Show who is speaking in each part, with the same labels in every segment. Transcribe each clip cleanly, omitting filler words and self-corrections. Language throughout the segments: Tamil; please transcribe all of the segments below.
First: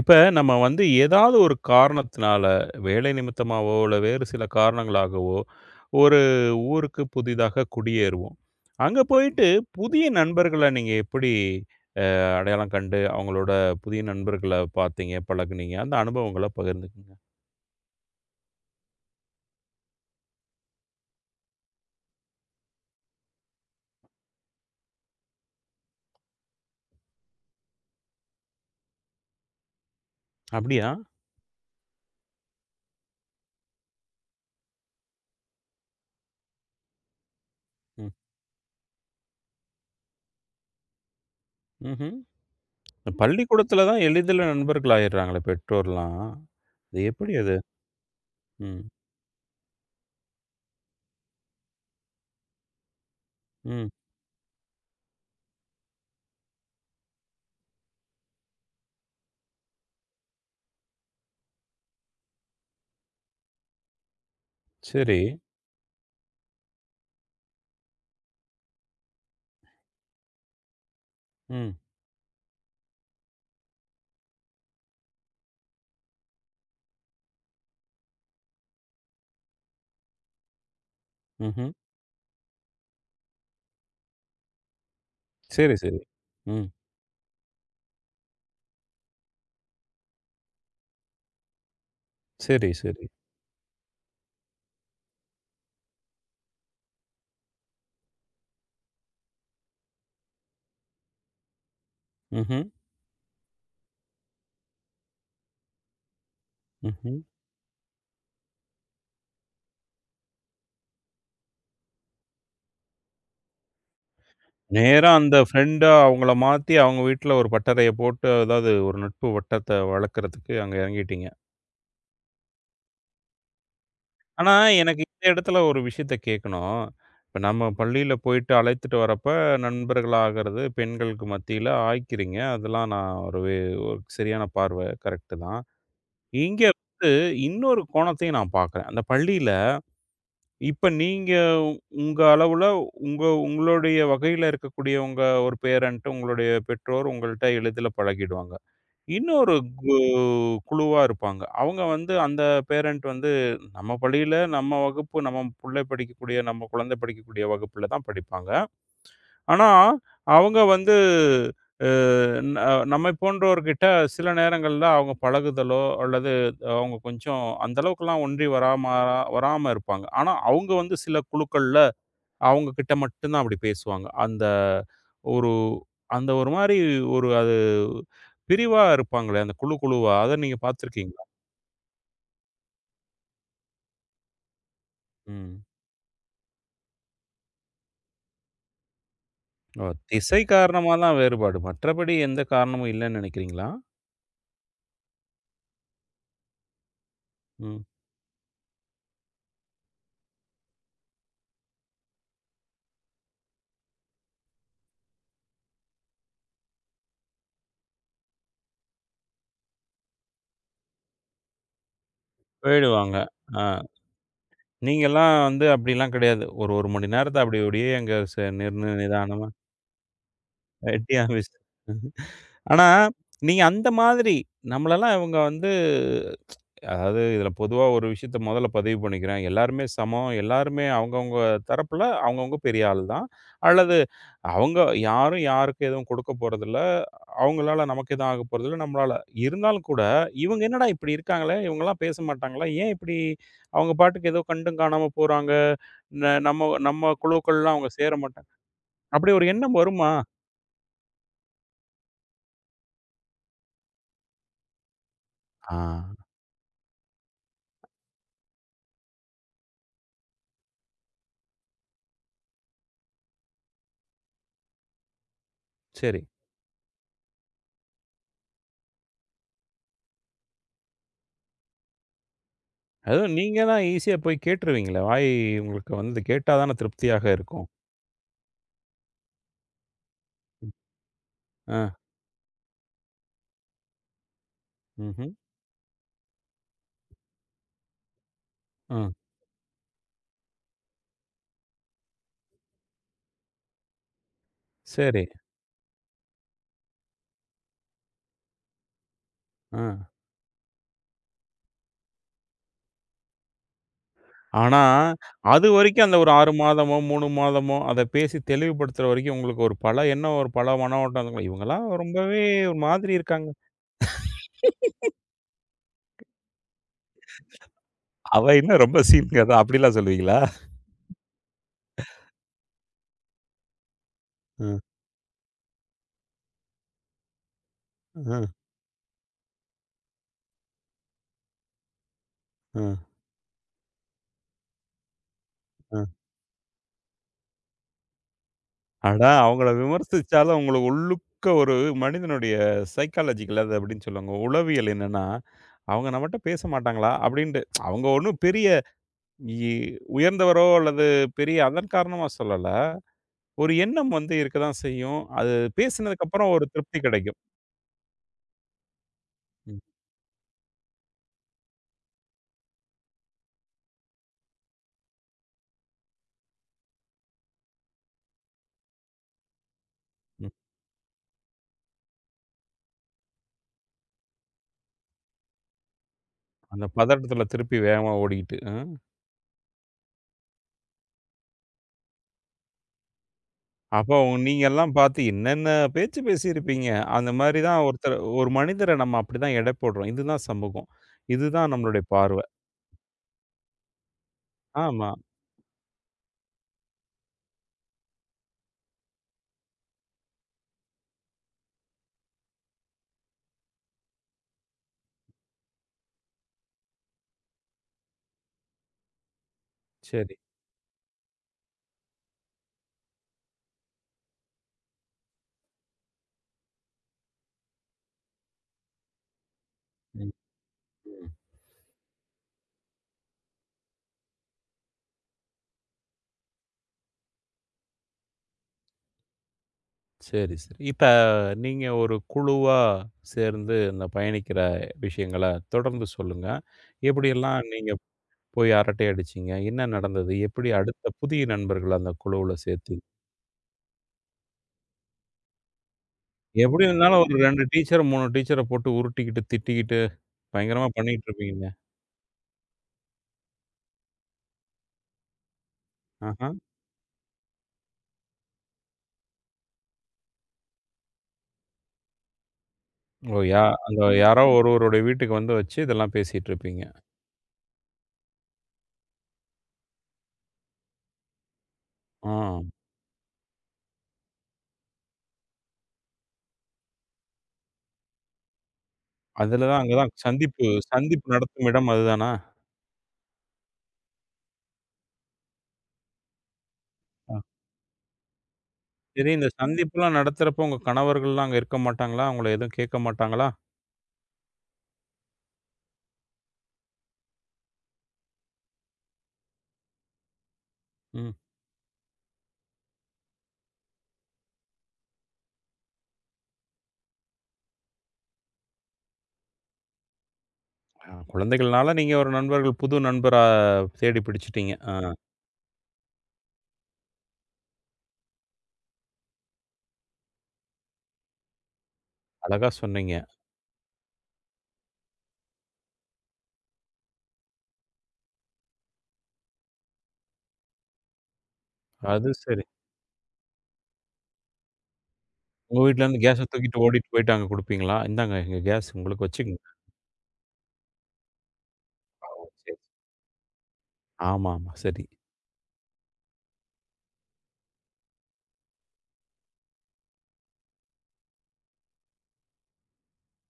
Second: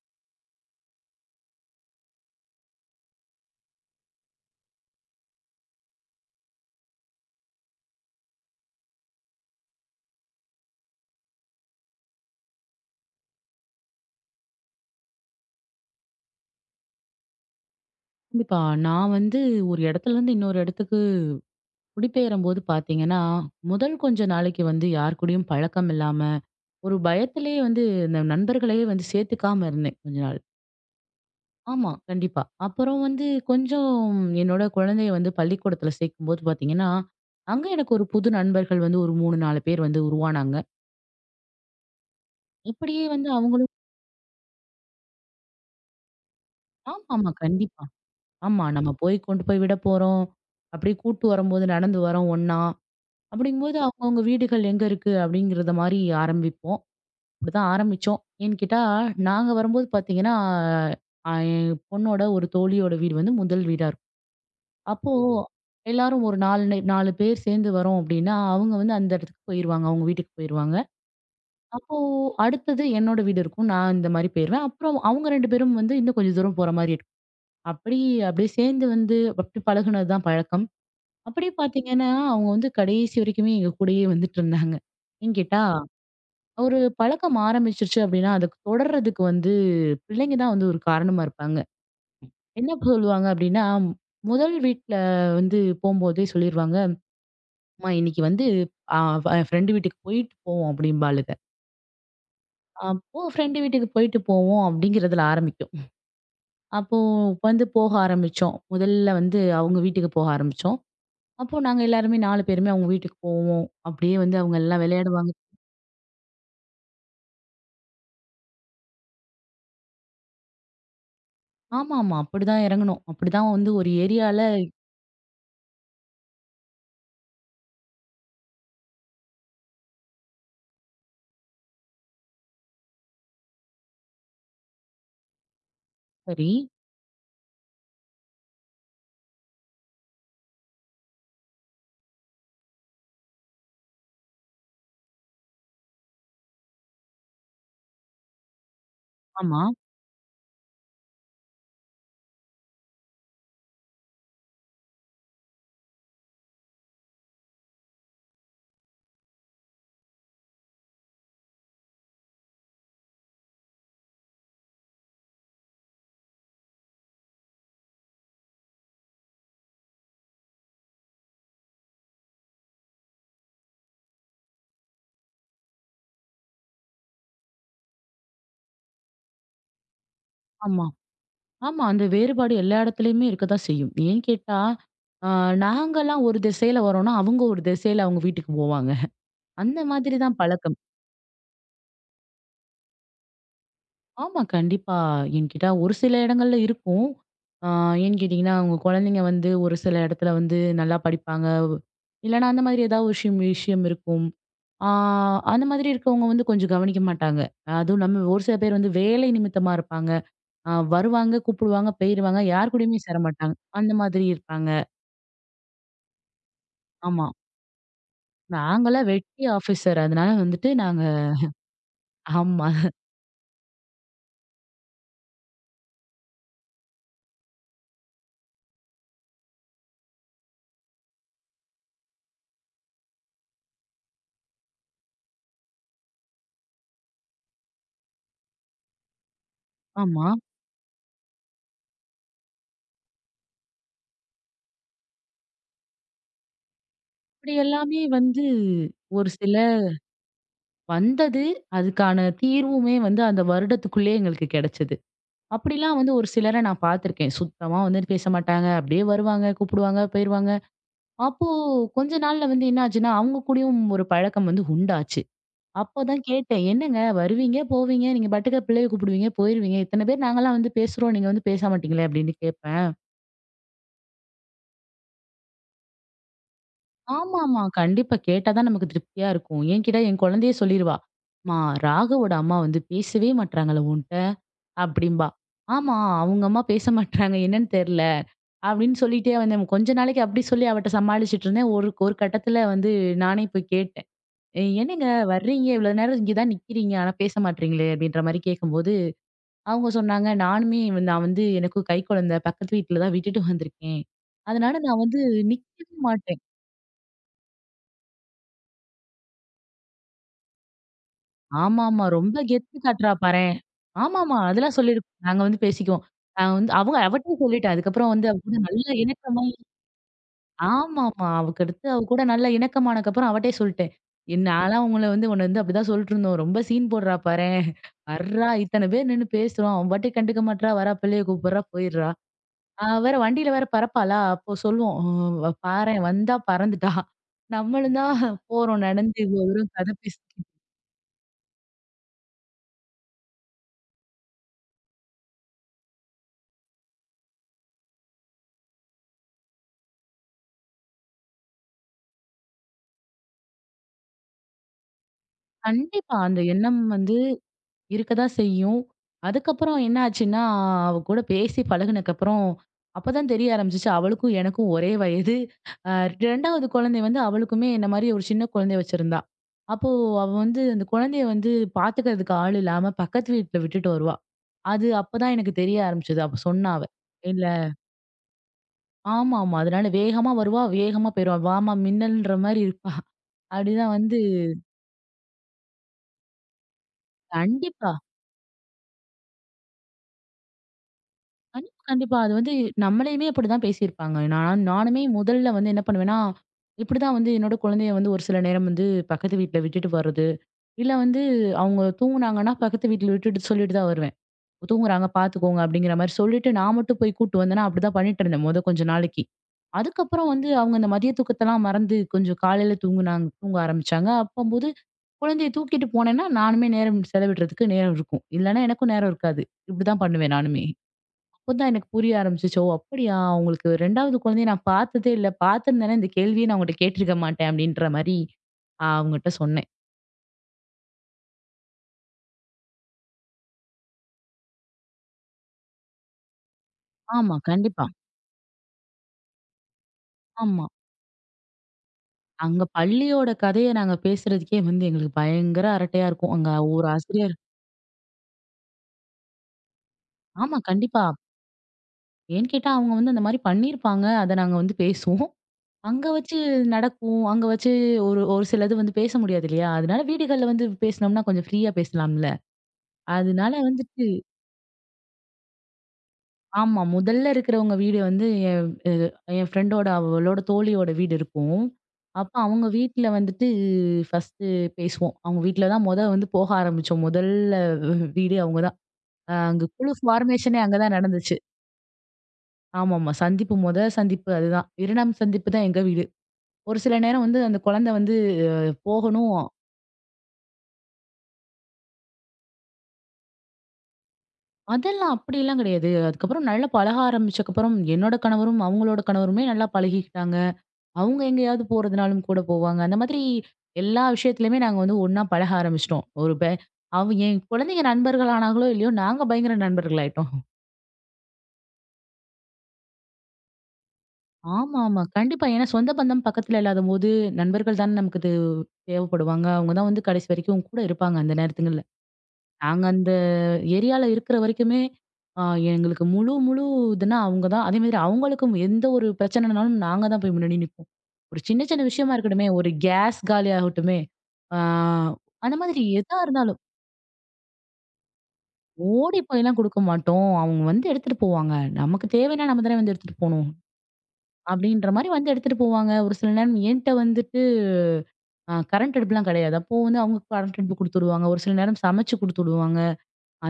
Speaker 1: இப்ப நம்ம ஏதாவது ஒரு காரணத்தினால, வேலை நிமித்தமாவோ, இல்ல வேறு சில காரணங்களாகவோ, ஒரு ஊருக்கு புதிதாக குடியேறுவோம். அங்க போயிட்டு புதிய நண்பர்கள நீங்க எப்படி அடையாளம் கண்டு, அவங்களோட புதிய நண்பர்கள பார்த்தீங்க, பழகுனீங்க? அந்த அனுபவங்கள பகிர்ந்துக்கங்க.
Speaker 2: கண்டிப்பா. நான் வந்து ஒரு இடத்துலருந்து இன்னொரு இடத்துக்கு குடிபெயரும்போது பார்த்தீங்கன்னா, முதல் கொஞ்ச நாளைக்கு வந்து யார் கூடயும் பழக்கம் இல்லாம, ஒரு பயத்திலேயே வந்து இந்த நண்பர்களையே வந்து சேர்த்துக்காம இருந்தேன் கொஞ்ச நாள்.
Speaker 1: அப்படியா?
Speaker 2: ஆமா, கண்டிப்பா. அப்புறம் வந்து கொஞ்சம் என்னோட குழந்தைய வந்து பள்ளிக்கூடத்துல சேர்க்கும்போது பார்த்தீங்கன்னா, அங்க எனக்கு ஒரு
Speaker 1: ம்.
Speaker 2: புது நண்பர்கள் வந்து ஒரு 3, 4 பேர் வந்து உருவானாங்க.
Speaker 1: ம்ஹ்ம்.
Speaker 2: இப்படியே வந்து அவங்களும்
Speaker 1: பள்ளிக்கூடத்துல தான் எளிதில நண்பர்கள் ஆயிடுறாங்களே பெற்றோர்லாம். அது
Speaker 2: ஆமாமா,
Speaker 1: எப்படி அது?
Speaker 2: கண்டிப்பா. ஆமா,
Speaker 1: ம்.
Speaker 2: நம்ம போய் கொண்டு போய் விட போறோம். அப்படியே கூட்டு வரும்போது நடந்து வரோம் ஒண்ணா. அப்படிங்கும்போது
Speaker 1: ம்.
Speaker 2: அவங்கவங்க வீடுகள் எங்க இருக்கு அப்படிங்கிறத மாதிரி ஆரம்பிப்போம். அப்படிதான் ஆரம்பிச்சோம். ஏன்னு கேட்டா, நாங்க வரும்போது பார்த்தீங்கன்னா, என் பொண்ணோட ஒரு தோழியோட வீடு வந்து முதல் வீடா இருக்கும். அப்போ
Speaker 1: சரி.
Speaker 2: எல்லாரும் ஒரு 4 நே 4 பேர் சேர்ந்து வரோம் அப்படின்னா, அவங்க வந்து அந்த இடத்துக்கு போயிருவாங்க. அவங்க வீட்டுக்கு போயிருவாங்க.
Speaker 1: ம்.
Speaker 2: அப்போ அடுத்தது என்னோட வீடு இருக்கும். நான் இந்த மாதிரி போயிருவேன். அப்புறம் அவங்க 2 பேரும் வந்து இன்னும் கொஞ்சம் தூரம் போற மாரி இருக்கும். அப்படி அப்படியே சேர்ந்து வந்து அப்படி பழகுனது தான் பழக்கம். அப்படியே
Speaker 1: ம்ஹ்ம்.
Speaker 2: பார்த்தீங்கன்னா, அவங்க வந்து கடைசி வரைக்குமே எங்க கூடயே வந்துட்டு இருந்தாங்க. ஏன்னு கேட்டா,
Speaker 1: சரி, சரி. ம்.
Speaker 2: ஒரு பழக்கம் ஆரம்பிச்சுருச்சு அப்படின்னா, அதுக்கு தொடர்றதுக்கு வந்து பிள்ளைங்க தான் வந்து ஒரு காரணமா இருப்பாங்க.
Speaker 1: சரி,
Speaker 2: என்ன
Speaker 1: சரி.
Speaker 2: சொல்லுவாங்க அப்படின்னா, முதல் வீட்ல வந்து போம்போதே சொல்லிருவாங்க, "அம்மா இன்னைக்கு வந்து அ என் ஃப்ரெண்டு வீட்டுக்கு போயிட்டு போவோம்" அப்படிம்பாளுக.
Speaker 1: ம்ஹ்ம்.
Speaker 2: அப்போ ஃப்ரெண்டு வீட்டுக்கு போயிட்டு போவோம் அப்படிங்கிறதுல ஆரம்பிக்கும். அப்போ
Speaker 1: ம்ஹ்ம்.
Speaker 2: வந்து போக ஆரம்பிச்சோம். முதல்ல வந்து அவங்க வீட்டுக்கு போக ஆரம்பிச்சோம். அப்போ நாங்க எல்லாருமே 4 பேருமே அவங்க வீட்டுக்கு போவோம். அப்படியே வந்து அவங்க எல்லாம்
Speaker 1: நேரா
Speaker 2: விளையாடுவாங்க.
Speaker 1: அந்த ஃப்ரெண்டா அவங்கள மாத்தி, அவங்க வீட்ல ஒரு பட்டறைய போட்டு, அதாவது ஒரு நட்பு வட்டத்த வளர்க்கறதுக்கு அங்க எறங்கிட்டீங்க.
Speaker 2: ஆமாமா. அப்படிதான் இறங்கணும். அப்படிதான் வந்து ஒரு ஏரியால
Speaker 1: ஆனா, எனக்கு இந்த இடத்துல ஒரு விஷயத்த கேட்கணும். இப்ப நம்ம பள்ளியில போயிட்டு அழைத்துட்டு வரப்ப, நண்பர்களா ஆகறது பெண்களுக்கு மத்தியில ஆய்க்கிறீங்க. அதெல்லாம் நான் ஒரு வே ஒரு சரியான பார்வை. கரெக்ட்டு தான்.
Speaker 2: சரி.
Speaker 1: இங்க இன்னொரு கோணத்தையும் நான் பார்க்குறேன். அந்த பள்ளியில, இப்ப நீங்க உங்க அளவுல, உங்களுடைய வகையில இருக்கக்கூடியவங்க, ஒரு பேரன்ட், உங்களுடைய பெற்றோர் உங்கள்ட்ட எளிதில பழகிடுவாங்க. இன்னொரு
Speaker 2: ஆமா,
Speaker 1: கு குழுவா இருப்பாங்க. அவங்க அந்த பேரண்ட் நம்ம பள்ளியில, நம்ம வகுப்பு, நம்ம புள்ளை படிக்கக்கூடிய, நம்ம குழந்தை படிக்கக்கூடிய வகுப்புல தான் படிப்பாங்க. ஆனா, அவங்க அ ந நம்மை போன்றோர்கிட்ட சில நேரங்கள்ல அவங்க பழகுதலோ, அல்லது அவங்க கொஞ்சம் அந்த அளவுக்குலாம் ஒன்றி வராம வராம இருப்பாங்க. ஆனா, அவங்க வந்து சில குழுக்கள்ல அவங்க கிட்ட மட்டும் தான் அப்படி பேசுவாங்க. அந்த ஒரு அந்த ஒரு மாரி ஒரு அது பிரிவா இருப்பாங்களே, அந்த குழு குழுவா. அத நீங்க
Speaker 2: ஆமா,
Speaker 1: பார்த்துருக்கீங்களா?
Speaker 2: ஆமா. அந்த வேறுபாடு எல்லா இடத்துலயுமே இருக்கத்தான் செய்யும். ஏன்னு கேட்டா, அ
Speaker 1: ம்.
Speaker 2: நாங்கலாம் ஒரு திசையில வரோம்னா, அவங்க ஒரு திசையில அவங்க வீட்டுக்கு போவாங்க. அந்த
Speaker 1: ஓ!
Speaker 2: மாதிரி தான்
Speaker 1: திசை
Speaker 2: பழக்கம்.
Speaker 1: காரணமா தான் வேறுபாடு. மற்றபடி எந்த காரணமும் இல்லன்னு நினைக்கிறீங்களா?
Speaker 2: ஆமா, கண்டிப்பா. ஏன்னு கேட்டா, ஒரு சில இடங்கள்ல இருக்கும். அ
Speaker 1: ம்.
Speaker 2: ஏன்னு கேட்டீங்கன்னா, அவங்க குழந்தைங்க வந்து ஒரு சில இடத்துல வந்து நல்லா படிப்பாங்க. இல்லன்னா அந்த மாதிரி ஏதாவது ஒரு விஷயம் விஷயம் இருக்கும். ஆ அந்த மாதிரி இருக்கவங்க வந்து கொஞ்சம் கவனிக்க மாட்டாங்க. அதுவும் நம்ம ஒரு சில பேர் வந்து வேலை நிமித்தமா இருப்பாங்க. வருவாங்க, கூப்பிடுவாங்க, போயிருவாங்க. யார் கூடயுமே
Speaker 1: போயிடுவாங்க.
Speaker 2: சேரமாட்டாங்க.
Speaker 1: ஆ.
Speaker 2: அந்த மாதிரி இருப்பாங்க.
Speaker 1: நீங்கலாம் வந்து அப்படிலாம் கிடையாது. ஒரு 1 மணி
Speaker 2: ஆமா.
Speaker 1: நேரத்த அப்படி அப்படியே அங்க நின்னு
Speaker 2: நாங்கலாம் வெட்டி
Speaker 1: நிதானமா
Speaker 2: ஆஃபீசர். அதனால வந்துட்டு நாங்க
Speaker 1: வெட்டியா பேசு.
Speaker 2: ஆமா,
Speaker 1: ஆனா, நீங்க அந்த மாதிரி நம்மளலாம் இவங்க வந்து அதாவது இதில பொதுவா ஒரு விஷயத்த முதல்ல பதிவு பண்ணிக்கிறேன். எல்லாருமே சமம். எல்லாருமே அவங்கவங்க தரப்புல அவங்கவங்க பெரிய ஆள் தான். அல்லது அவங்க யாரும் யாருக்கும் எதுவும் கொடுக்க போறதில்ல. அவங்களால நமக்கு எதுவும் ஆக போறதில்ல. நம்மளால இருந்தாலும் கூட,
Speaker 2: ஆமா.
Speaker 1: இவங்க என்னடா இப்படி இருக்காங்களே! இவங்கலாம் பேச மாட்டாங்களா? ஏன் இப்படி அவங்க பாட்டுக்கு ஏதோ கண்டும் காணாம போறாங்க. நம்ம நம்ம
Speaker 2: அப்படி
Speaker 1: குழுக்கள்லாம் அவங்க
Speaker 2: எல்லாமே
Speaker 1: சேர
Speaker 2: வந்து
Speaker 1: மாட்டாங்க.
Speaker 2: ஒரு
Speaker 1: அப்படி ஒரு
Speaker 2: சில
Speaker 1: எண்ணம் வருமா?
Speaker 2: வந்தது. அதுக்கான தீர்வுமே வந்து அந்த வருடத்துக்குள்ளயே எங்களுக்கு கிடைச்சது.
Speaker 1: ஆ.
Speaker 2: அப்படிலாம் வந்து ஒரு சிலர நான் பார்த்துருக்கேன். சுத்தமா வந்து பேச மாட்டாங்க. அப்படியே வருவாங்க, கூப்பிடுவாங்க, போயிருவாங்க. அப்போ கொஞ்ச நாள்ல வந்து என்ன ஆச்சுன்னா, அவங்க கூடயும் ஒரு பழக்கம் வந்து உண்டாச்சு.
Speaker 1: சரி.
Speaker 2: அப்பதான் கேட்டேன். "என்னங்க வருவீங்க, போவீங்க, நீங்க பாட்டுக்கு பிள்ளைய கூப்பிடுவீங்க, போயிருவீங்க. இத்தன பேர் நாங்கலாம் வந்து பேசுறோம். நீங்க வந்து பேச மாட்டீங்களே?" அப்படின்னு கேட்பேன்.
Speaker 1: அதுவும் நீங்க தான் ஈஸியா போய் கேட்டுருவீங்களே. உங்களுக்கு வந்து கேட்டா தானே திருப்தியாக
Speaker 2: ஆமாமா.
Speaker 1: இருக்கும்.
Speaker 2: கண்டிப்பா. கேட்டா தான் நமக்கு திருப்தியா இருக்கும். என்கிட்ட என் குழந்தையே சொல்லிருவா. "அம்மா,
Speaker 1: ஆ.
Speaker 2: ராகவோட அம்மா வந்து பேசவே மாட்றாங்கல்ல உன்ட்ட?" அப்படிம்பா.
Speaker 1: ம்ஹ்ம்.
Speaker 2: "ஆமா, அவங்க அம்மா பேச மாட்றாங்க. என்னன்னு தெர்ல." அப்படின்னு
Speaker 1: ஆ.
Speaker 2: சொல்லிட்டே வந்தேன். கொஞ்ச நாளைக்கு அப்படி சொல்லி அவட்ட சமாளிச்சுட்டு இருந்தேன். ஒரு ஒரு கட்டத்துல வந்து நானே போய் கேட்டேன். "ஏய், "என்னங்க
Speaker 1: சரி.
Speaker 2: வர்றீங்க, இவ்வளவு நேரம் இங்க தான் நிக்கிறீங்க. ஆனா பேச மாட்றீங்களே?" அப்படின்ற மாரி கேட்கும்போது
Speaker 1: ஆ.
Speaker 2: அவங்க சொன்னாங்க, நான் வந்து எனக்கும் கைக்குழந்தை பக்கத்து வீட்ல தான் விட்டுட்டு வந்திருக்கேன். அதனால
Speaker 1: ஆனா,
Speaker 2: நான் வந்து நிக்கவே
Speaker 1: அதுவரைக்கும் அந்த ஒரு
Speaker 2: மாட்டேன்."
Speaker 1: 6 மாதமோ, 3 மாதமோ அத பேசி தெளிவுபடுத்துற வரைக்கும் உங்களுக்கு ஒரு பல எண்ணம், ஒரு பல மன ஓட்டம் இருந்திருக்கும். இவங்கலாம்
Speaker 2: ஆமாமா. ரொம்ப
Speaker 1: ரொம்பவே
Speaker 2: கெத்து
Speaker 1: ஒரு மாதிரி
Speaker 2: காட்டுறா
Speaker 1: இருக்காங்க.
Speaker 2: பாரேன். ஆமாமா. அதெல்லாம் சொல்லியிருக்கோம். நாங்க வந்து பேசிக்குவோம். நான் வந்து அவங்க அவட்டயும் சொல்லிட்டேன். அதுக்கப்புறம் வந்து அவ
Speaker 1: அவ
Speaker 2: கூட
Speaker 1: என்ன
Speaker 2: நல்ல
Speaker 1: ரொம்ப சீனுங்க
Speaker 2: இணக்கமாயி
Speaker 1: தான் அப்படிலாம் சொல்லுவீங்களா?
Speaker 2: ஆமாமா. அவக்கு அடுத்து அவ கூட நல்ல இணக்கமானதுக்கப்புறம் அவட்டயே சொல்லிட்டேன்.
Speaker 1: ம்.
Speaker 2: "நான்லாம் உங்கள வந்து உன்ன வந்து அப்படிதான் சொல்லிட்டு இருந்தோம். ரொம்ப சீன் போடுறா பாரேன்.
Speaker 1: ம்.
Speaker 2: வர்றா, இத்தன பேர் நின்னு பேசுறோம். அவ பாட்டுக்கு கண்டுக்க மாட்றா, வரா பிள்ளைய கூப்பிடுறா, போயிடுறா." அவ
Speaker 1: ம்.
Speaker 2: வேற வண்டியில வேற பறப்பாளா! அப்போ சொல்லுவோம். பாரேன்
Speaker 1: ம்.
Speaker 2: வந்தா பறந்துட்டா." நம்மளும் தான் போறோம் நடந்து
Speaker 1: அடா!
Speaker 2: இவ்ளோ
Speaker 1: அவங்கள
Speaker 2: தூரம் கதை பேசிட்டு
Speaker 1: விமர்சிச்சாலும் உங்களுக்கு உள்ளுக்க ஒரு மனிதனுடைய சைக்காலஜிக்கல் அது அப்படின்னு சொல்லுவாங்க. உளவியல் என்னன்னா, அவங்க நம்மட்ட பேச மாட்டாங்களா? அப்படின்ட்டு. அவங்க ஒண்ணும் பெரிய இ உயர்ந்தவரோ அல்லது பெரிய அதன் காரணமா சொல்லல. ஒரு எண்ணம் வந்து இருக்க தான் செய்யும். அது
Speaker 2: கண்டிப்பா அந்த
Speaker 1: பேசினதுக்கப்புறம் ஒரு
Speaker 2: எண்ணம்
Speaker 1: திருப்தி
Speaker 2: வந்து
Speaker 1: கெடைக்கும்.
Speaker 2: இருக்க தான் செய்யும். அதுக்கப்புறம்
Speaker 1: ம்,
Speaker 2: என்ன ஆச்சுன்னா, அவ கூட பேசி பழகுனக்கப்புறம், அப்பதான் தெரிய ஆரம்பிச்சுச்சு அவளுக்கும் எனக்கும் ஒரே வயது. அ 2வது குழந்தை வந்து அவளுக்குமே என்ன மாரி ஒரு சின்ன குழந்தைய வச்சிருந்தா. அப்போ அவ
Speaker 1: ம்.
Speaker 2: வந்து அந்த குழந்தைய வந்து பார்த்துக்கிறதுக்கு ஆள் இல்லாம பக்கத்து வீட்ல விட்டுட்டு வருவா. அது அப்பதான் எனக்கு தெரிய ஆரம்பிச்சது. அப்ப சொன்னா
Speaker 1: அந்த
Speaker 2: அவ.
Speaker 1: பதட்டத்துல
Speaker 2: "இல்ல
Speaker 1: திருப்பி வேகமா ஓடிக்கிட்டு. அ.
Speaker 2: ஆமாமா. அதனால வேகமா வருவா, வேகமா போயிருவா. வாம்மா மின்னல்ன்ற மாரி இருப்பா. அப்படிதான்
Speaker 1: அப்போ
Speaker 2: வந்து
Speaker 1: நீங்கலாம் பார்த்து என்னென்ன பேச்சு பேசியிருப்பீங்க. அந்த மாரி தான்
Speaker 2: கண்டிப்பா.
Speaker 1: ஒருத்தர் ஒரு மனிதர நம்ம அப்படிதான் எடை போடுறோம். இதுதான் சமூகம். இதுதான்
Speaker 2: கண்டிப்பா,
Speaker 1: நம்மளுடைய
Speaker 2: கண்டிப்பா. அது
Speaker 1: பார்வ.
Speaker 2: வந்து நம்மளையுமே அப்படிதான் பேசியிருப்பாங்க. நானுமே
Speaker 1: ஆமா.
Speaker 2: முதல்ல வந்து என்ன பண்ணுவேன்னா, இப்படிதான் வந்து என்னோட குழந்தைய வந்து ஒரு சில நேரம் வந்து பக்கத்து வீட்ல விட்டுட்டு வர்றது. இல்ல வந்து அவங்க தூங்குனாங்கன்னா பக்கத்து வீட்ல விட்டுட்டு சொல்லிட்டு தான் வருவேன். தூங்குறாங்க பார்த்துக்கோங்க அப்படிங்கிற மாரி சொல்லிட்டு நான் மட்டும் போய் கூட்டு வந்தேன்னா அப்படிதான் பண்ணிட்டு இருந்தேன் மொத கொஞ்ச நாளைக்கு. அதுக்கப்புறம்
Speaker 1: சரி.
Speaker 2: வந்து அவங்க அந்த மதிய தூக்கத்தெல்லாம் மறந்து கொஞ்சம் காலையில தூங்குனாங்க தூங்க ஆரம்பிச்சாங்க. அப்பம்போது குழந்தைய தூக்கிட்டு போனேன்னா, நானுமே நேரம் செலவிடுறதுக்கு நேரம் இருக்கும். இல்லன்னா எனக்கும் நேரம் இருக்காது. இப்படிதான்
Speaker 1: ம்.
Speaker 2: பண்ணுவேன் நானுமே. அப்பதான் எனக்கு புரிய ஆரம்பிச்சுச்சு. ஓ! அப்படியா உங்களுக்கு 2வது குழந்தைய நான் பார்த்ததே இல்ல. பார்த்திருந்தேன்னா இந்த கேள்விய நான் உங்கட்ட கேட்டிருக்க மாட்டேன் அப்படின்ற மாரி அவங்கட்ட சொன்னேன்.
Speaker 1: சரி, சரி. இப்ப நீங்க ஒரு குழுவா சேர்ந்து இந்த பயணிக்கிற விஷயங்கள தொடர்ந்து சொல்லுங்க.
Speaker 2: ஆமா,
Speaker 1: எப்படியெல்லாம்
Speaker 2: கண்டிப்பா.
Speaker 1: நீங்க போய் அரட்டை அடிச்சீங்க? என்ன நடந்தது?
Speaker 2: ஆமா.
Speaker 1: எப்படி அடுத்த புதிய நண்பர்கள அந்த குழுவுல
Speaker 2: அங்க
Speaker 1: சேர்த்தீங்க?
Speaker 2: பள்ளியோட கதைய நாங்க பேசுறதுக்கே வந்து எங்களுக்கு பயங்கர அரட்டையா இருக்கும். அங்க
Speaker 1: எப்படி
Speaker 2: ஒரு
Speaker 1: இருந்தாலும் ஒரு
Speaker 2: ஆசிரியர்
Speaker 1: 2 டீச்சர், 3 டீச்சர போட்டு உருட்டிக்கிட்டு, திட்டிக்கிட்டு,
Speaker 2: ஆமா,
Speaker 1: பயங்கரமா
Speaker 2: கண்டிப்பா.
Speaker 1: பண்ணிட்டு இருப்பீங்களே.
Speaker 2: ஏன்னு கேட்டா அவங்க வந்து அந்த மாரி பண்ணியிருப்பாங்க. அத நாங்க வந்து பேசுவோம். அங்க வச்சு
Speaker 1: ஆஹா.
Speaker 2: நடக்கும். அங்க வச்சு ஒரு ஒரு சிலது வந்து பேச முடியாது இல்லையா? அதனால வீடுகள்ல வந்து பேசினோம்னா கொஞ்சம் ஃப்ரீயா பேசலாம்ல.
Speaker 1: ஓ!
Speaker 2: அதனால
Speaker 1: அந்த
Speaker 2: வந்துட்டு
Speaker 1: யாரோ ஒருவருடைய வீட்டுக்கு வந்து வச்சு இதெல்லாம் பேசிட்டு
Speaker 2: ஆமா.
Speaker 1: இருப்பீங்க.
Speaker 2: முதல்ல இருக்கிறவங்க வீடு வந்து என் அ என் ஃப்ரெண்டோட அவளோட தோழியோட வீடு இருக்கும்.
Speaker 1: ஆ.
Speaker 2: அப்ப அவங்க வீட்ல வந்துட்டு ஃபர்ஸ்ட்டு பேசுவோம். அவங்க வீட்ல தான் மொத வந்து போக ஆரம்பிச்சோம். முதல்ல வீடே அவங்க தான். அங்க
Speaker 1: அதுல தான்
Speaker 2: குழு
Speaker 1: அங்க தான்
Speaker 2: ஃபார்மேஷனே
Speaker 1: சந்திப்பு
Speaker 2: அங்க தான்
Speaker 1: சந்திப்பு
Speaker 2: நடந்துச்சு.
Speaker 1: நடத்தும் இடம் அதுதானா?
Speaker 2: ஆமாமா. சந்திப்பு மொத சந்திப்பு அதுதான். 2ஆம் சந்திப்பு தான் எங்க வீடு. ஒரு சில நேரம்
Speaker 1: ஆ.
Speaker 2: வந்து அந்த குழந்தை வந்து
Speaker 1: சரி
Speaker 2: போகணும்
Speaker 1: இந்த சந்திப்புலாம் நடத்துறப்போ உங்க கணவர்கள்லாம் அங்க இருக்க மாட்டாங்களா? உங்கள எதுவும் கேட்க மாட்டாங்களா?
Speaker 2: அதெல்லாம் அப்படிலாம் கிடையாது. அதுக்கப்புறம் நல்லா பழக ஆரம்பிச்சக்கப்புறம், என்னோட கணவரும், அவங்களோட கணவருமே நல்லா பழகிக்கிட்டாங்க. அவங்க
Speaker 1: ம்.
Speaker 2: எங்கேயாவது போறதுனாலும் கூட போவாங்க. அந்த மாதிரி எல்லா விஷயத்துலயுமே நாங்க வந்து ஒண்ணா பழக ஆரம்பிச்சுட்டோம். ஒரு ப அவ என் குழந்தைங்க நண்பர்கள் ஆனாங்களோ! இல்லையோ! நாங்க பயங்கர நண்பர்கள் ஆயிட்டோம்.
Speaker 1: ஆ குழந்தைகள்னால நீங்க ஒரு நண்பர்கள் புது நண்பரா தேடி பிடிச்சுட்டீங்க. ஆ.
Speaker 2: ஆமாமா. கண்டிப்பா. ஏன்னா சொந்த பந்தம் பக்கத்துல இல்லாதபோது, நண்பர்கள் தானே நமக்கு இது தேவைப்படுவாங்க. அவங்க தான் வந்து கடைசி வரைக்கும் கூட இருப்பாங்க அந்த நேரத்துங்கள்ல.
Speaker 1: அழகா
Speaker 2: நாங்க அந்த
Speaker 1: சொன்னீங்க.
Speaker 2: ஏரியால இருக்கிற வரைக்குமே, அ எங்களுக்கு முழு முழு இதுன்னா அவங்க தான். அதேமாதிரி அவங்களுக்கும் எந்த ஒரு பிரச்சனைனாலும் நாங்க தான் போய் முன்னாடி நிப்போம். ஒரு சின்ன சின்ன விஷயமா
Speaker 1: அது
Speaker 2: இருக்கட்டுமே,
Speaker 1: சரி.
Speaker 2: ஒரு கேஸ் காலியாகட்டுமே, ஆ அந்த மாதிரி
Speaker 1: உங்க வீட்ல
Speaker 2: எதா
Speaker 1: இருந்து கேஸ
Speaker 2: இருந்தாலும்
Speaker 1: தூக்கிட்டு ஓடிட்டு போயிட்டு அங்க குடுப்பீங்களா? இந்தாங்க எங்க கேஸ்
Speaker 2: ஓடி
Speaker 1: உங்களுக்கு
Speaker 2: போய்லாம்
Speaker 1: வச்சுக்கங்க.
Speaker 2: குடுக்க மாட்டோம். அவங்க வந்து எடுத்துட்டு போவாங்க. நமக்கு
Speaker 1: ஆ.
Speaker 2: தேவைன்னா நம்ம
Speaker 1: சரி.
Speaker 2: தானே வந்து எடுத்துட்டு போணும்.
Speaker 1: ஆமாமா.
Speaker 2: அப்படின்ற
Speaker 1: சரி.
Speaker 2: மாரி வந்து எடுத்துட்டு போவாங்க. ஒரு சில நேரம் என்ட்ட வந்துட்டு கரண்ட் அடுப்புலாம் கிடையாது. அப்போ வந்து அவங்க கரண்ட் அடுப்பு குடுத்து விடுவாங்க. ஒரு சில நேரம் சமைச்சு குடுத்து விடுவாங்க.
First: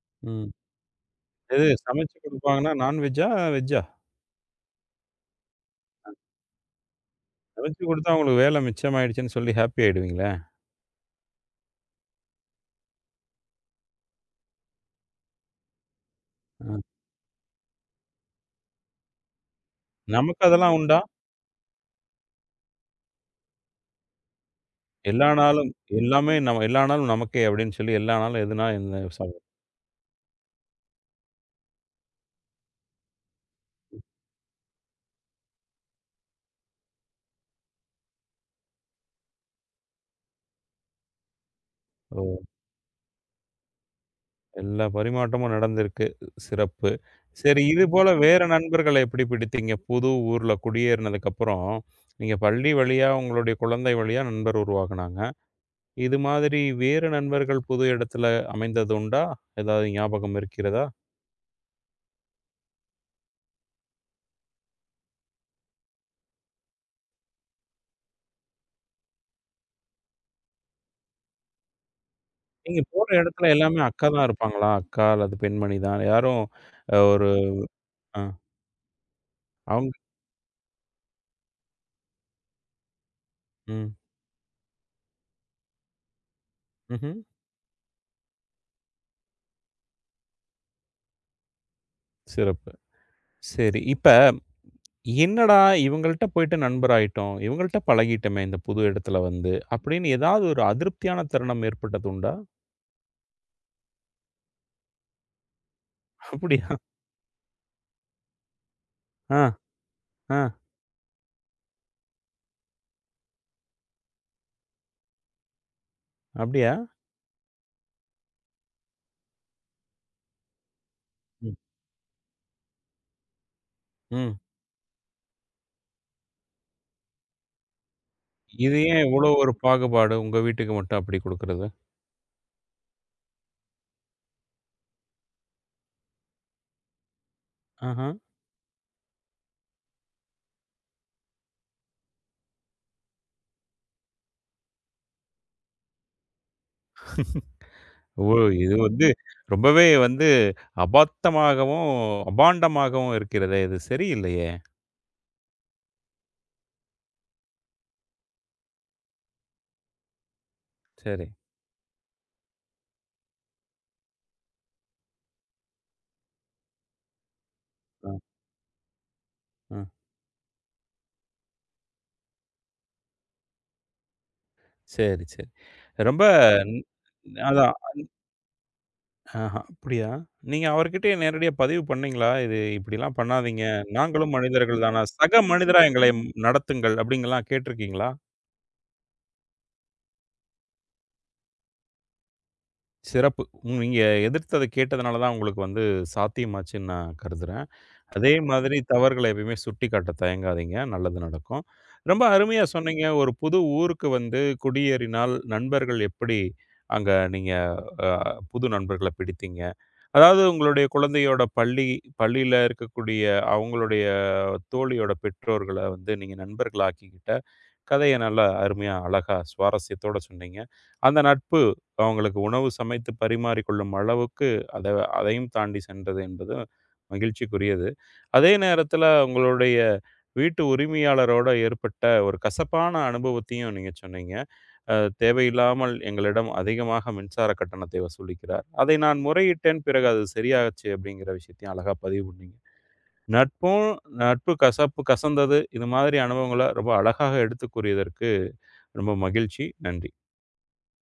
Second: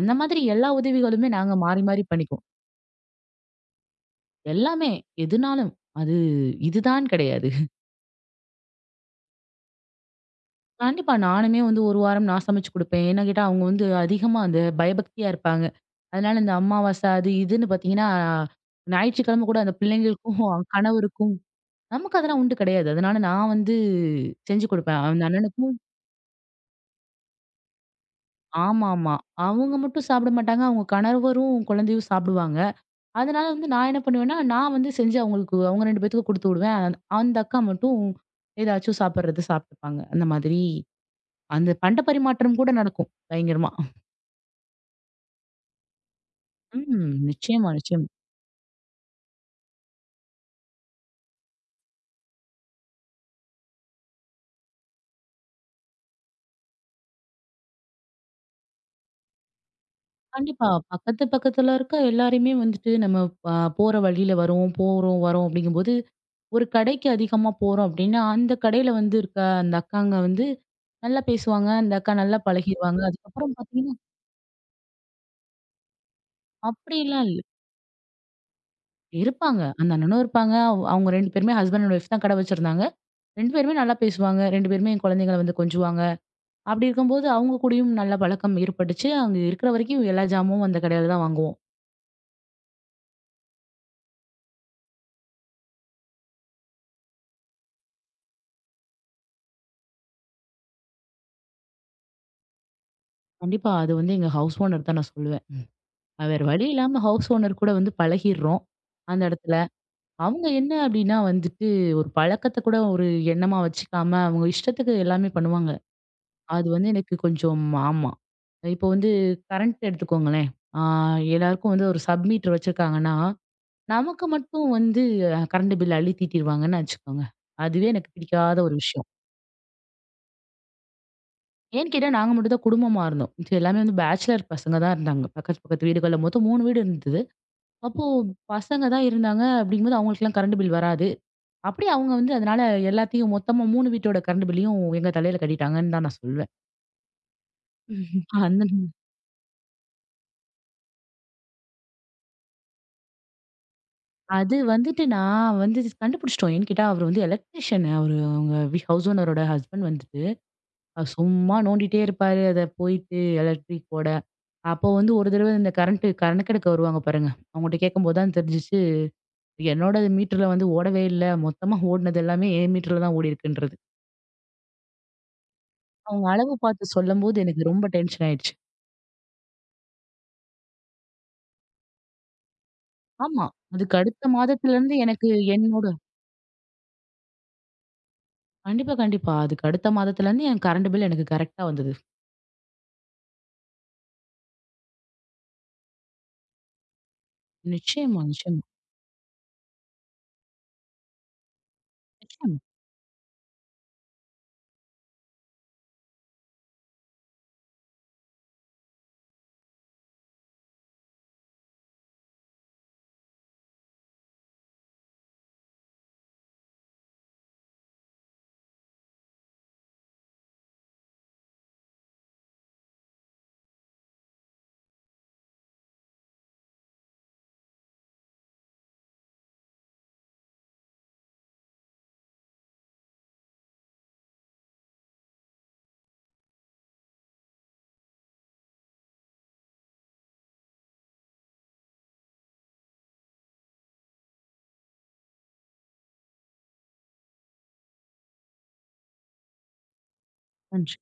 Speaker 2: அந்த மாதிரி
Speaker 1: ம்.
Speaker 2: எல்லா உதவிகளுமே நாங்க
Speaker 1: எது
Speaker 2: மாறி மாறி
Speaker 1: சமைச்சு
Speaker 2: பண்ணிக்குவோம்.
Speaker 1: குடுப்பாங்கன்னா, நான்வெஜ்ஜா? வெஜ்ஜா?
Speaker 2: எல்லாமே. எதுனாலும். அது இதுதான் கிடையாது.
Speaker 1: சமைச்சு குடுத்தா உங்களுக்கு வேலை மிச்சமாயிடுச்சுன்னு சொல்லி ஹாப்பி ஆயிடுவீங்களா?
Speaker 2: கண்டிப்பா. நானுமே வந்து 1 வாரம் நான் சமைச்சு குடுப்பேன். ஏன்னு கேட்டா, அவங்க வந்து அதிகமா அந்த பயபக்தியா இருப்பாங்க. அதனால இந்த
Speaker 1: ஆ.
Speaker 2: அமாவாசை அது இதுன்னு பார்த்தீங்கன்னா, ஞாயிற்றுக்கிழமை கூட அந்த பிள்ளைங்களுக்கும்,
Speaker 1: நமக்கு
Speaker 2: அவங்க
Speaker 1: அதெல்லாம் உண்டா?
Speaker 2: கணவருக்கும் நமக்கு அதெல்லாம் உண்டு கிடையாது. அதனால நான் வந்து செஞ்சு குடுப்பேன். அந்த
Speaker 1: எல்லா நாளும்
Speaker 2: அண்ணனுக்கும்
Speaker 1: எல்லாமே நம்ம எல்லா நாளும் நமக்கே அப்டின்னு சொல்லி எல்லா நாளும் எதுனா இந்த
Speaker 2: ஆமாமா.
Speaker 1: ச.
Speaker 2: அவங்க மட்டும் சாப்பிட மாட்டாங்க. அவங்க கணவரும், குழந்தையும் சாப்பிடுவாங்க. அதனால வந்து நான் என்ன பண்ணுவேன்னா, நான் வந்து செஞ்சு அவங்களுக்கு அவங்க 2 பேத்துக்கும் குடுத்து விடுவேன். அந்த அக்கா மட்டும் ஏதாச்சும் சாப்பிடுறது சாப்பிட்டுப்பாங்க. அந்த மாதிரி அந்த பண்ட
Speaker 1: ஓ!
Speaker 2: பரிமாற்றம் கூட நடக்கும் பயங்கரமா.
Speaker 1: எல்லா பரிமாற்றமும் நடந்திருக்கு. சிறப்பு.
Speaker 2: ம்.
Speaker 1: சரி
Speaker 2: நிச்சயமா,
Speaker 1: இது
Speaker 2: நிச்சயமா.
Speaker 1: போல வேற நண்பர்கள எப்படி பிடித்தீங்க? புது ஊர்ல குடியேறினதுக்கப்புறம், நீங்க பள்ளி வழியா, உங்களுடைய குழந்தை வழியா நண்பர் உருவாகுனாங்க. இது மாதிரி வேறு நண்பர்கள் புது இடத்துல அமைந்தது உண்டா? ஏதாவது ஞாபகம்
Speaker 2: கண்டிப்பா.
Speaker 1: இருக்கிறதா?
Speaker 2: பக்கத்து பக்கத்துல இருக்க எல்லாரையுமே வந்துட்டு நம்ம போற வழியில வரோம், போறோம், வரோம் அப்படிங்கும்போது, ஒரு கடைக்கு அதிகமா போறோம் அப்படின்னா, அந்த கடையில வந்து இருக்க அந்த அக்காங்க வந்து நல்லா பேசுவாங்க. அந்த அக்கா நல்லா
Speaker 1: நீங்க
Speaker 2: பழகிருவாங்க.
Speaker 1: போற இடத்துல
Speaker 2: அதுக்கப்புறம்
Speaker 1: எல்லாமே
Speaker 2: பார்த்தீங்கன்னா
Speaker 1: அக்கா தான் இருப்பாங்களா? அக்கா அல்லது பெண்மணி தான். யாரும்
Speaker 2: அப்படிலாம்
Speaker 1: ஒரு
Speaker 2: இல்ல.
Speaker 1: அ
Speaker 2: இருப்பாங்க.
Speaker 1: அவங்க
Speaker 2: அந்த அண்ணனும் இருப்பாங்க. அவங்க 2 பேருமே ஹஸ்பண்ட் அண்ட் ஒய்ஃப் தான் கடை வச்சிருந்தாங்க. 2 பேருமே
Speaker 1: ம்.
Speaker 2: நல்லா பேசுவாங்க. 2 பேருமே என் குழந்தைங்கள வந்து கொஞ்சுவாங்க. அப்படி
Speaker 1: ம்ஹ்ம்.
Speaker 2: இருக்கும்போது அவங்க கூடயும் நல்ல பழக்கம் ஏற்பட்டுச்சு. அங்க இருக்கிற வரைக்கும் எல்லா ஜாமும் அந்த கடையில தான் வாங்குவோம்.
Speaker 1: சிறப்பு. சரி. இப்ப என்னடா இவங்கள்ட்ட போயிட்டு நண்பராயிட்டோம். இவங்கள்ட்ட பழகிட்டோமே இந்த புது இடத்துல வந்து, அப்படின்னு ஏதாவது ஒரு அதிருப்தியான தருணம் ஏற்பட்டது உண்டா?
Speaker 2: கண்டிப்பா அது வந்து எங்க ஹவுஸ் ஓனர் தான் நான் சொல்லுவேன். அது வேற வழி
Speaker 1: அப்படியா?
Speaker 2: இல்லாம ஹவுஸ் ஓனர் கூட வந்து பழகிர்றோம். அந்த
Speaker 1: ஆ,
Speaker 2: இடத்துல.
Speaker 1: ஆ.
Speaker 2: அவங்க என்ன அப்படின்னா வந்துட்டு, ஒரு பழக்கத்த கூட ஒரு எண்ணமா வச்சுக்காம அவங்க இஷ்டத்துக்கு எல்லாமே பண்ணுவாங்க. அது
Speaker 1: அப்படியா?
Speaker 2: வந்து எனக்கு கொஞ்சம் ஆமா. இப்போ வந்து கரண்ட் எடுத்துக்கோங்களேன். ஆ
Speaker 1: ம்,
Speaker 2: எல்லாருக்கும் வந்து ஒரு சப் மீட்டர் வச்சிருக்காங்கன்னா, நமக்கு
Speaker 1: ம்.
Speaker 2: மட்டும் வந்து கரண்ட் பில் அள்ளி தீட்டிருவாங்கன்னு வச்சுக்கோங்க. அதுவே எனக்கு பிடிக்காத ஒரு
Speaker 1: இது ஏன்
Speaker 2: விஷயம்.
Speaker 1: இவ்வளோ ஒரு பாகுபாடு? உங்க வீட்டுக்கு மட்டும் அப்படி குடுக்குறது?
Speaker 2: ஏன்னு கேட்டா நாங்க மட்டும் தான் குடும்பமா இருந்தோம். மிச்சம் எல்லாமே வந்து பேச்சுலர் பசங்க தான் இருந்தாங்க. பக்கத்து பக்கத்து வீடுகள்ல மொத்தம் 3 வீடு இருந்தது. அப்போ
Speaker 1: ஆஹா.
Speaker 2: பசங்க தான் இருந்தாங்க அப்படிங்கும்போது அவங்களுக்கெல்லாம் கரண்ட் பில் வராது. அப்படியே அவங்க வந்து அதனால எல்லாத்தையும் மொத்தமா 3 வீட்டோட கரண்ட் பில்லையும் எங்க தலையில கட்டிட்டாங்கன்னு தான் நான் சொல்வேன்.
Speaker 1: ஓ!
Speaker 2: அந்த
Speaker 1: இது வந்து ரொம்பவே வந்து அபத்தமாகவும், அபாண்டமாகவும் இருக்கிறதே! இது சரியில்லையே!
Speaker 2: அது வந்துட்டு நான் வந்து கண்டுபிடிச்சிட்டோம். ஏன்னு கேட்டா, அவரு வந்து எலக்ட்ரீஷியன் அவரு அவங்க ஹவுஸ் ஓனரோட ஹஸ்பண்ட் வந்துட்டு, அவரு
Speaker 1: சரி.
Speaker 2: சும்மா நோண்டிட்டே இருப்பாரு. அத போயிட்டு எலக்ட்ரிக் போட. அப்போ வந்து ஒரு தடவ இந்த கரண்ட் கணக்கெடுக்க வருவாங்க பாருங்க. அவங்கள்ட்ட
Speaker 1: அ,
Speaker 2: கேட்கும்போது தான் தெரிஞ்சுச்சு.
Speaker 1: அ.
Speaker 2: என்னோட மீட்டர்ல வந்து ஓடவே இல்ல. மொத்தமா ஓடுனது எல்லாமே என் மீட்டர்ல தான் ஓடியிருக்குன்றது.
Speaker 1: சரி, சரி. ரொம்ப
Speaker 2: அவங்க அளவு பார்த்து சொல்லும்போது எனக்கு
Speaker 1: அதான்.
Speaker 2: ரொம்ப டென்ஷன் ஆயிடுச்சு.
Speaker 1: ஆஹா, அப்படியா? நீங்க அவர்கிட்டயே நேரடியா பதிவு பண்ணீங்களா? இது இப்படிலாம்
Speaker 2: ஆமா.
Speaker 1: பண்ணாதீங்க.
Speaker 2: அதுக்கு அடுத்த
Speaker 1: நாங்களும்
Speaker 2: மாதத்துல
Speaker 1: மனிதர்கள்
Speaker 2: இருந்து
Speaker 1: தானா?
Speaker 2: எனக்கு
Speaker 1: சக மனிதரா
Speaker 2: என்னோட
Speaker 1: எங்களை ம்- நடத்துங்கள் அப்படிங்கலாம் கேட்டிருக்கீங்களா?
Speaker 2: கண்டிப்பா, கண்டிப்பா. அதுக்கு அடுத்த மாதத்துல இருந்து என் கரண்ட் பில் எனக்கு கரெக்ட்டா வந்தது.
Speaker 1: சிறப்பு. உம், நீங்க எதிர்த்தத கேட்டதுனால தான் உங்களுக்கு வந்து சாத்தியமாச்சுன்னு நான் கருதுறேன்.
Speaker 2: நிச்சயமா,
Speaker 1: அதே
Speaker 2: நிச்சயமா,
Speaker 1: மாதிரி தவறுகள எப்பயுமே சுட்டிக்காட்ட தயங்காதீங்க. நல்லது நடக்கும். ரொம்ப
Speaker 2: நிச்சயமா.
Speaker 1: அருமையா சொன்னீங்க. ஒரு புது ஊருக்கு வந்து குடியேறினால் நண்பர்கள் எப்படி அங்க நீங்க அ புது நண்பர்கள பிடித்தீங்க? அதாவது உங்களுடைய குழந்தையோட பள்ளியில இருக்கக்கூடிய அவங்களுடைய தோழியோட பெற்றோர்கள வந்து நீங்க நண்பர்களாக்கிக்கிட்ட கதைய நல்லா அருமையா, அழகா, சுவாரஸ்யத்தோட சொன்னீங்க. அந்த நட்பு அவங்களுக்கு உணவு சமைத்து பரிமாறிக்கொள்ளும் அளவுக்கு அத அதையும் தாண்டி சென்றது என்பது மகிழ்ச்சிக்குரியது. அதே நேரத்தில உங்களுடைய வீட்டு உரிமையாளரோட ஏற்பட்ட ஒரு கசப்பான அனுபவத்தையும் நீங்க சொன்னீங்க. அ தேவையில்லாமல் எங்களிடம் அதிகமாக மின்சார கட்டணத்தை வசூலிக்கிறார். அதை நான் முறையிட்டேன், பிறகு அது சரியாச்சு அப்படிங்கிற விஷயத்தையும் அழகா பதிவு பண்ணீங்க. நட்பும் நட்பு கசப்பு கசந்தது. இது மாதிரி அனுபவங்கள ரொம்ப அழகாக எடுத்து கூறியதற்கு ரொம்ப மகிழ்ச்சி. நன்றி.
Speaker 2: நன்றி.